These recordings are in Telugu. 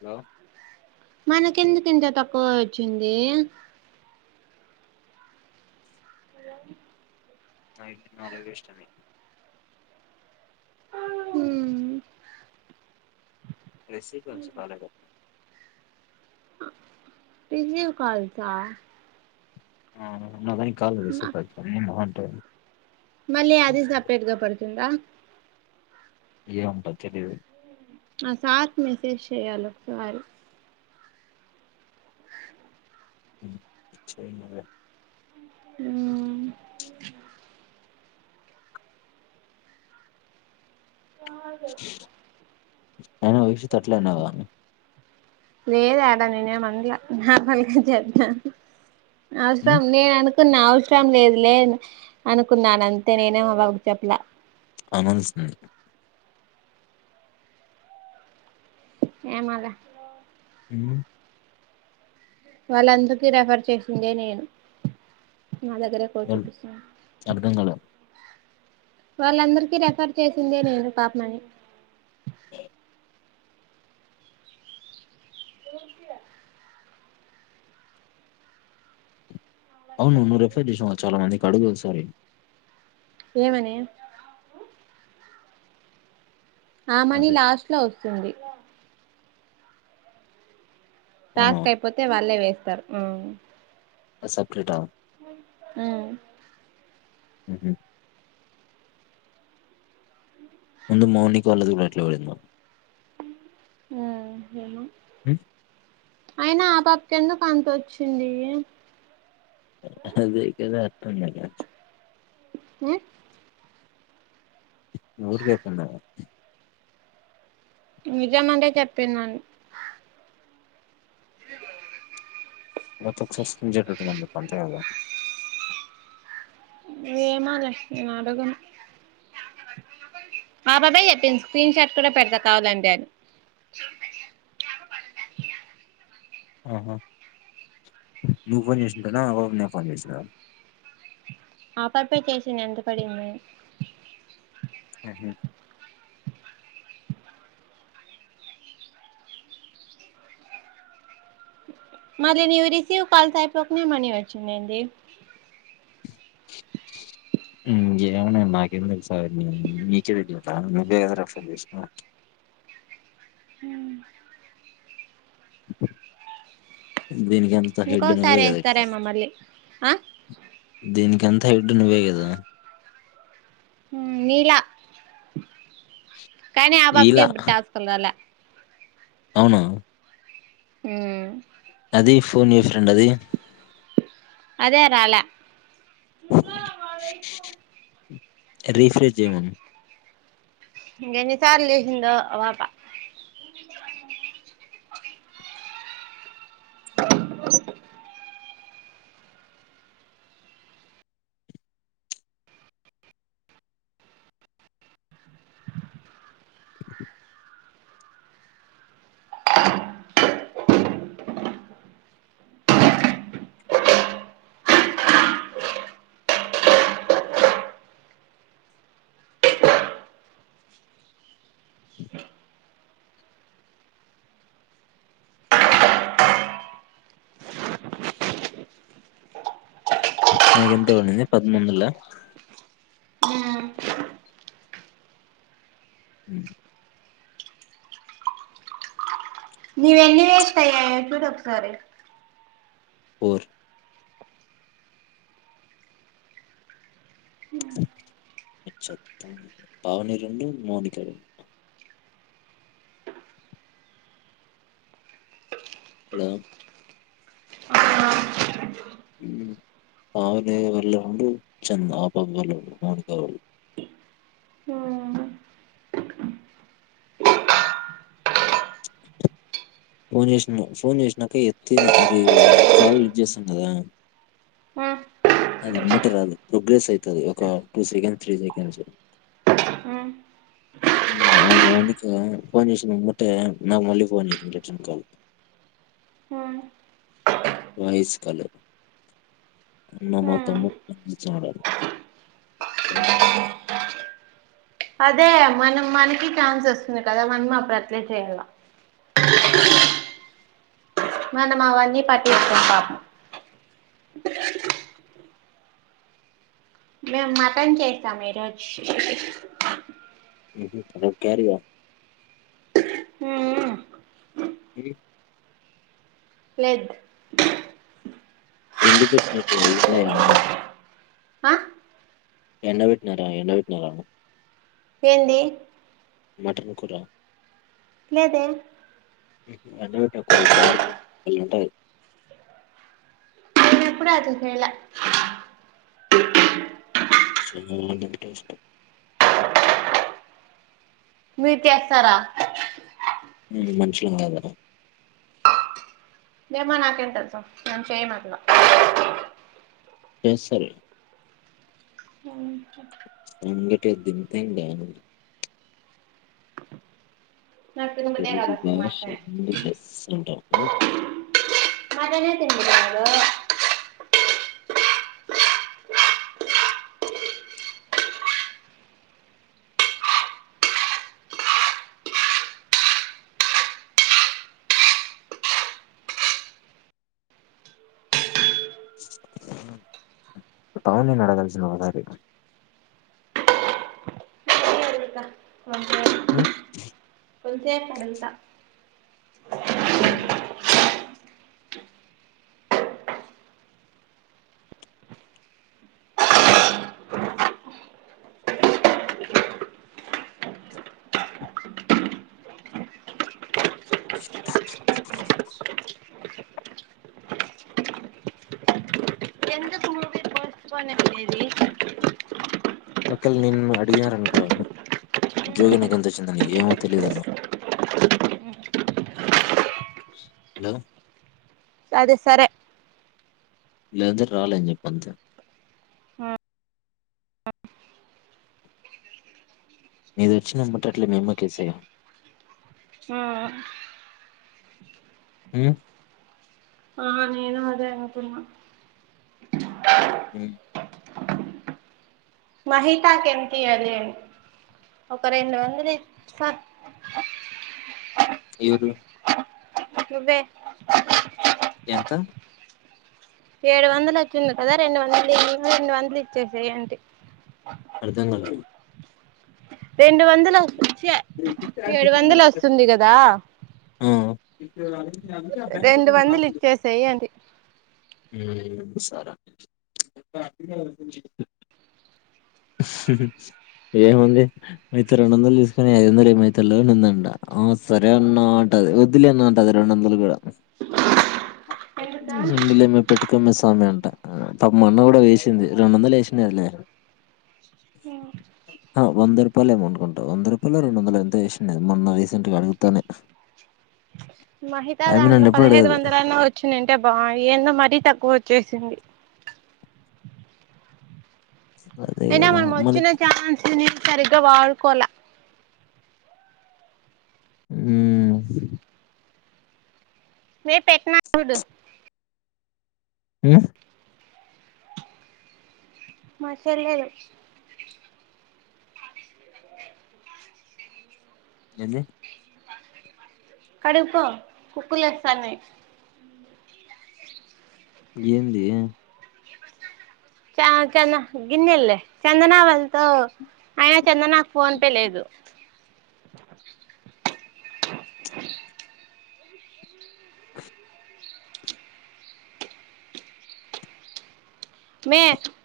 హలో మనకెందుకు ఇంత తక్కువ వచ్చింది నయిట్ నాలుగు వేస్ట్ అయినాయి [inaudible] రిసీవ్ కాల్స్ ఆ ఆ నానికి కాలదు స నిమ్ ఉంట [unintelligible] మళ్ళీ అది సపరేట్ గా పడుతుందా ఏ ఉంటా తెలిదు ఆ సార్ కి మెసేజ్ చేయ్యలి ఒక సారి స మ అ అయిన వైషు తో అట్లీ ఉన్నవ [inaudible] లేదాడా నేనే ఏం అన్నలే నార్మల్గా చెప్పా అసాం నేను అను అకున్నా అవసరం లేదు లే అనుకున్నాను అంతే నేనే ఆ పాప కి చెప్పలా అనుమానిస్తోంది ఏమాలే ఉమ్మ్ వాళ్ళందకీ రెఫర్ చేసిందే నేను మా దగర కోచుపిస్తున్న అర్థం కాలే వాళ్ళందరికీ రెఫర్ చేసిందే నేను పాపమని [inaudible] తూర్సయా అవును నువ్వు రెఫర్ చేసినావా చాలా మందికి అడుగు ఒక సారి ఏమని ఆ మనీ అదే లాస్ట్ లో వస్తుంది అవునా టాస్క్ అయిపోతే వాళ్ళే వేస్తారు సెపరేట హ్మ్ ఉహామ్ ముందు మౌనికా వాళ్ళది కూడా అట్లా పడింది హ్మ్ ఏమో హమ్ అయినా ఆపాప కి ఎందుకు అంత వచ్చింది అదే కదా అర్ధం కావట్లే హ ఊరుకేకన్నా నిజమంటే చెప్పిందను ఇ గత సష్టంజ అంతే కదా ఎమోలే నేను అడగను ఆ పాపే చెప్పింది స్క్రీన్ షాట్ కూడా పెడతా కావాలంటే అని ఆహా నువ్వు ఫోన్ చేస్తుంటానా అ పాపే ఫోన్ చేసన్నా ఆ పాపే చేసింది ఎంత పడింది అని [unintelligible] మళ్ళీ నీవు రిసీవ్ కాల్స్ అయిపోకనే మనీ వచ్చిందండి [inaudible] హామ్ ఏమోనే నాకేం తెలుసా అవి అని నీకే తెలియా నువే కదరా రెఫెర్ చేసినవి [inaudible] దీనికి ఇంకో సారి వేస్తారేమో మ్మళ్ళీ ఆ దీనికి అంతా హెడ్ నువ్వ కదా హామ్ నీలా కానీ ఆ పాపకే ఇప్పుడు టాస్క్ రాలె అవునా హామ్ అది ఫోన్ ఏ ఫ్రెండ్ అది అదే రాల రిఫ్రెష్ జేమను ఎన్ని సార్లు చేసిందో ఆ పాప [inaudible] నాకెంతవడింది పదముడువందల పాప హు నవేన్నివేస్తాయ చూడు ఒక సరే ఫోర్ పావని రెండు మౌనిక రెండు హలో ఊ పావని వాళ్ళు రొండు చన్ నా పబలు మౌనిక వాళ్ళు ఫోన్ చేసిన ఫోన్ చేసినాక ఎతి అది కాల్ లిఫ్ట్ చేస్తాం కదా అ అద అమ్మటే కాదు ప్రోగ్రెస్ ఐతది ఒక టూ సెకండ్ త్రీ సెకండ్స్ లో ఆ ఉ ఆ మౌనిక ఫన్ చేసింన ఏమటై నాకు మళ్ళీ ఫన్ చేసంది రిటర్న్ కాల్ వయిస్ కాల్ నిన్న మా తమ్ముడు హిందీ ఛానల్ [unintelligible] అదే మనం మనకి ఛాన్స్ వస్తుంది కదా మనం అప్పుడు అట్లే చేయాల మన మావన్నీ పటిచూకొం పాపం మేం మటన్ చేసాం ఈ రోజు [unintelligible] క్యారీగా ఊ ఊ ఇది లేద్ ఎందు పెట్టినట్ అయున్నయా అ ఎండ బెట్నారా ఎండ బెట్నారా ఏందీ డువ్వకుర మీకు అండి పెట్టిన కూరలు బార్లు అల్ల ఉంటాయి నేను ఎప్పుడు అట్లా చెయ్యాల సోమవారం అంటే ఇష్టం మీర్ చేస్తారా మేం మనుషులం కదా ఏమో నాకేం తెలుసు మేం చెయ్యం అట్లా కేసరీ [unintelligible] నికే సంగట దింపిథింగ్ డౌనుడు నాకు తినబుద్దె కాదు తెలుగు అసలు భాష మక్కాయే ముందు లెస్స అంటాం. హ్మ్. మటనే తిన్ బుద్ది కాదు అ [inaudible] ఊ టవును నిన్ను అడగాల్సిన ఒక టాపిక నేనే అడుగుతా ఉ కొలుసే కడుగుతా ఊ ఎందుకు మూవీ పోస్ట్ పోన్ అయ్యేది ఒకేల నిన్ను అడిగారు ‌అనుకో జోతి నీకెంత వచ్చిందని ఏమో తెలీదను హలో అదే సరే లేదంటే రాలే అని చెప్పు అంతే మీదచ్చిన ఏమ్మట్లే అట్ల మీ అమ్మకు ఏసేయ్ ఉ ఆ నేను అదే అనుకున్నా ఉ ఒక రెండు వందలియి ఏ ఊర్లో నువ్వే ఎంత ఏడు వందలొచ్చింది కదా రెండు వందలు ఇయ్యి రెండు వందలిచ్చేసేయ్ అంటి అర్థం గాలే రెండు వందలా చ ఏడు వందలొస్తుంది గదా ఎప్పుడెళ్లాలి రెండు వందలిచ్చేసేయ్ అంటి హ్మ్ మీ సారా ఏముంది అయితే రెండొందలు తీసుకొని ఐదొందలు [unintelligible] అందంట ఆ సరే అన్నా అంట వద్దులే అందట అది రెండోందలు గూడ అ ఉండిలేమ్మ పెట్టుకమ్మే స్వామి అంట పాపం మొన్న గూడ వేసింది రెండు వందలు వేసినాదిలే ఆ ఆ వంద రూపాయలు ఏమో అనుకుంటా వంద రూపాలో రెండోమ్దలో ఎంతో ఏసింది మొన్న రీసెంట్గా అడుగుతానే మహితా ఆమె దాంట్లో నన్ను ఎప్పుడు పదిహైదు అడగదు వందలన్న వచ్చిండుంటే బా ఏం మరీ తక్కువోచ్చేసింది అదే నినా కదా మన మనమొచ్చిన ఛాన్స్ నేన్ సరిగ్గా వాడుకోల ఉమ్ రేప్ పెట్టన ఫుడ్ ఆ మా చెల్లెలు ఏంది కడుక్కో కుక్కలేస్తానయ్ ఏందీ చ చంద గిన్నెళ్ళే చందనా వల్తో ఆయిన చందనాకు ఫోన్ పే లేదు మే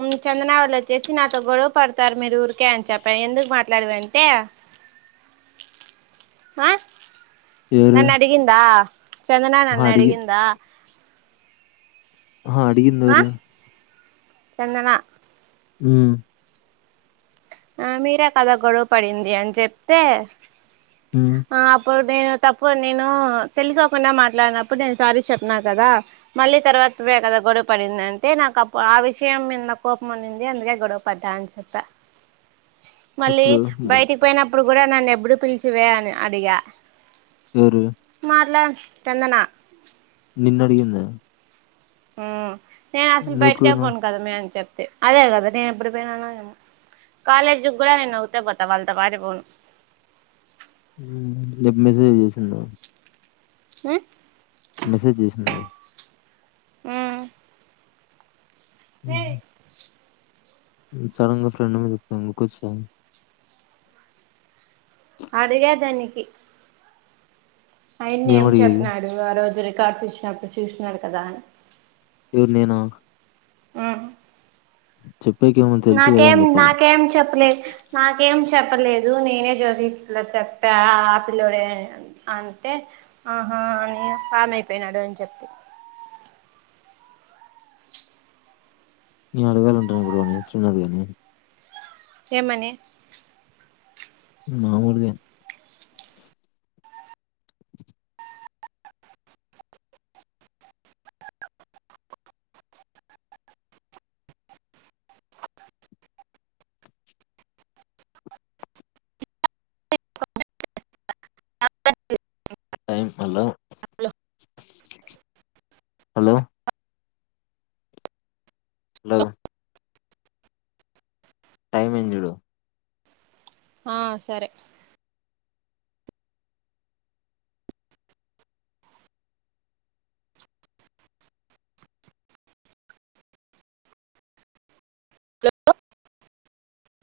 ఉమ్ చందన వాల్లోచ్చేసి నాతో గొడవ పడతారు మీరు ఊరికే అని చెప్పా ఎందుకు మాట్లాడమే టే ఆ ఎవరు నన్నడిగిందా, చందనా ఆహా అడిగి నన్నడిగిందా? అహా అడిగిందెవరు చందనా ఉమ్ ఆ మీరే కదా గొడవ పడింది అని చెప్తే ఉమ్ ఆ అప్పుడు నేను తప్పు నేను తెలిసోకుండా మాట్లాడినప్పుడు నేను సారీ చెప్నా గదా మళ్ళీ తర్వాత వే కదా గొడవ పడిందంటె నాకప్ ఆ విషయం మీద్నా కోపం అన్నింది అందుకే గొడవ పడ్డా అని చెప్ప మళ్ళీ ఎప్పుడు ము- బయటికి పోయినప్పుడు గూడ నన్నేప్పుడు పిలిచివే అని అడిగా ఎవరూ చందనా నిన్నడిగింద ఉమ్ నేనసలు బయటికే పోయినవ్ పోను కదా మే అని చెప్ తె అదే గదా నేనెప్పుడు పోయినాన్నది కాాలేజ్జుగ్గుడా నేను ఒక్తే పోత వాళ్ళతొ పాటె పోను ఉమ్ నిక్ మెసేజ్ జేసిందా ఉమ్ మెసేజ్ జేసిందా ఉమ్ నేనే ఉమ్. సడన్ గా ఫ్రెడ్ మీద పొగ్గు కొచ్చింది అడిగే దానికి ఆయిన్ని ఏం చెప్పినాడు ఆ రోజు రికార్డ్స్ ఇచ్చినప్పుడు చూసినాడు కదా ఎవరు నేనా ఆ చెప్పేకేమో తెలుసు కదా నాకేం అని చెప్పాల నాకేం చెప్పలే నాకేం చెప్పలేదు నేనే జ్యోగిలా చెప్పా ఆ పిల్లోడే అంటే ఆ ఆని కామ్ అయినాడు అని చెప్తే నే అడగాలంటను ఇప్పుడువాని శ్రీనాథ్ కాగాని ఏమని మాములుగె ఏంటి మల్లా హలో హలో హలో లగు టై మైనంది జుడు ఆ సరే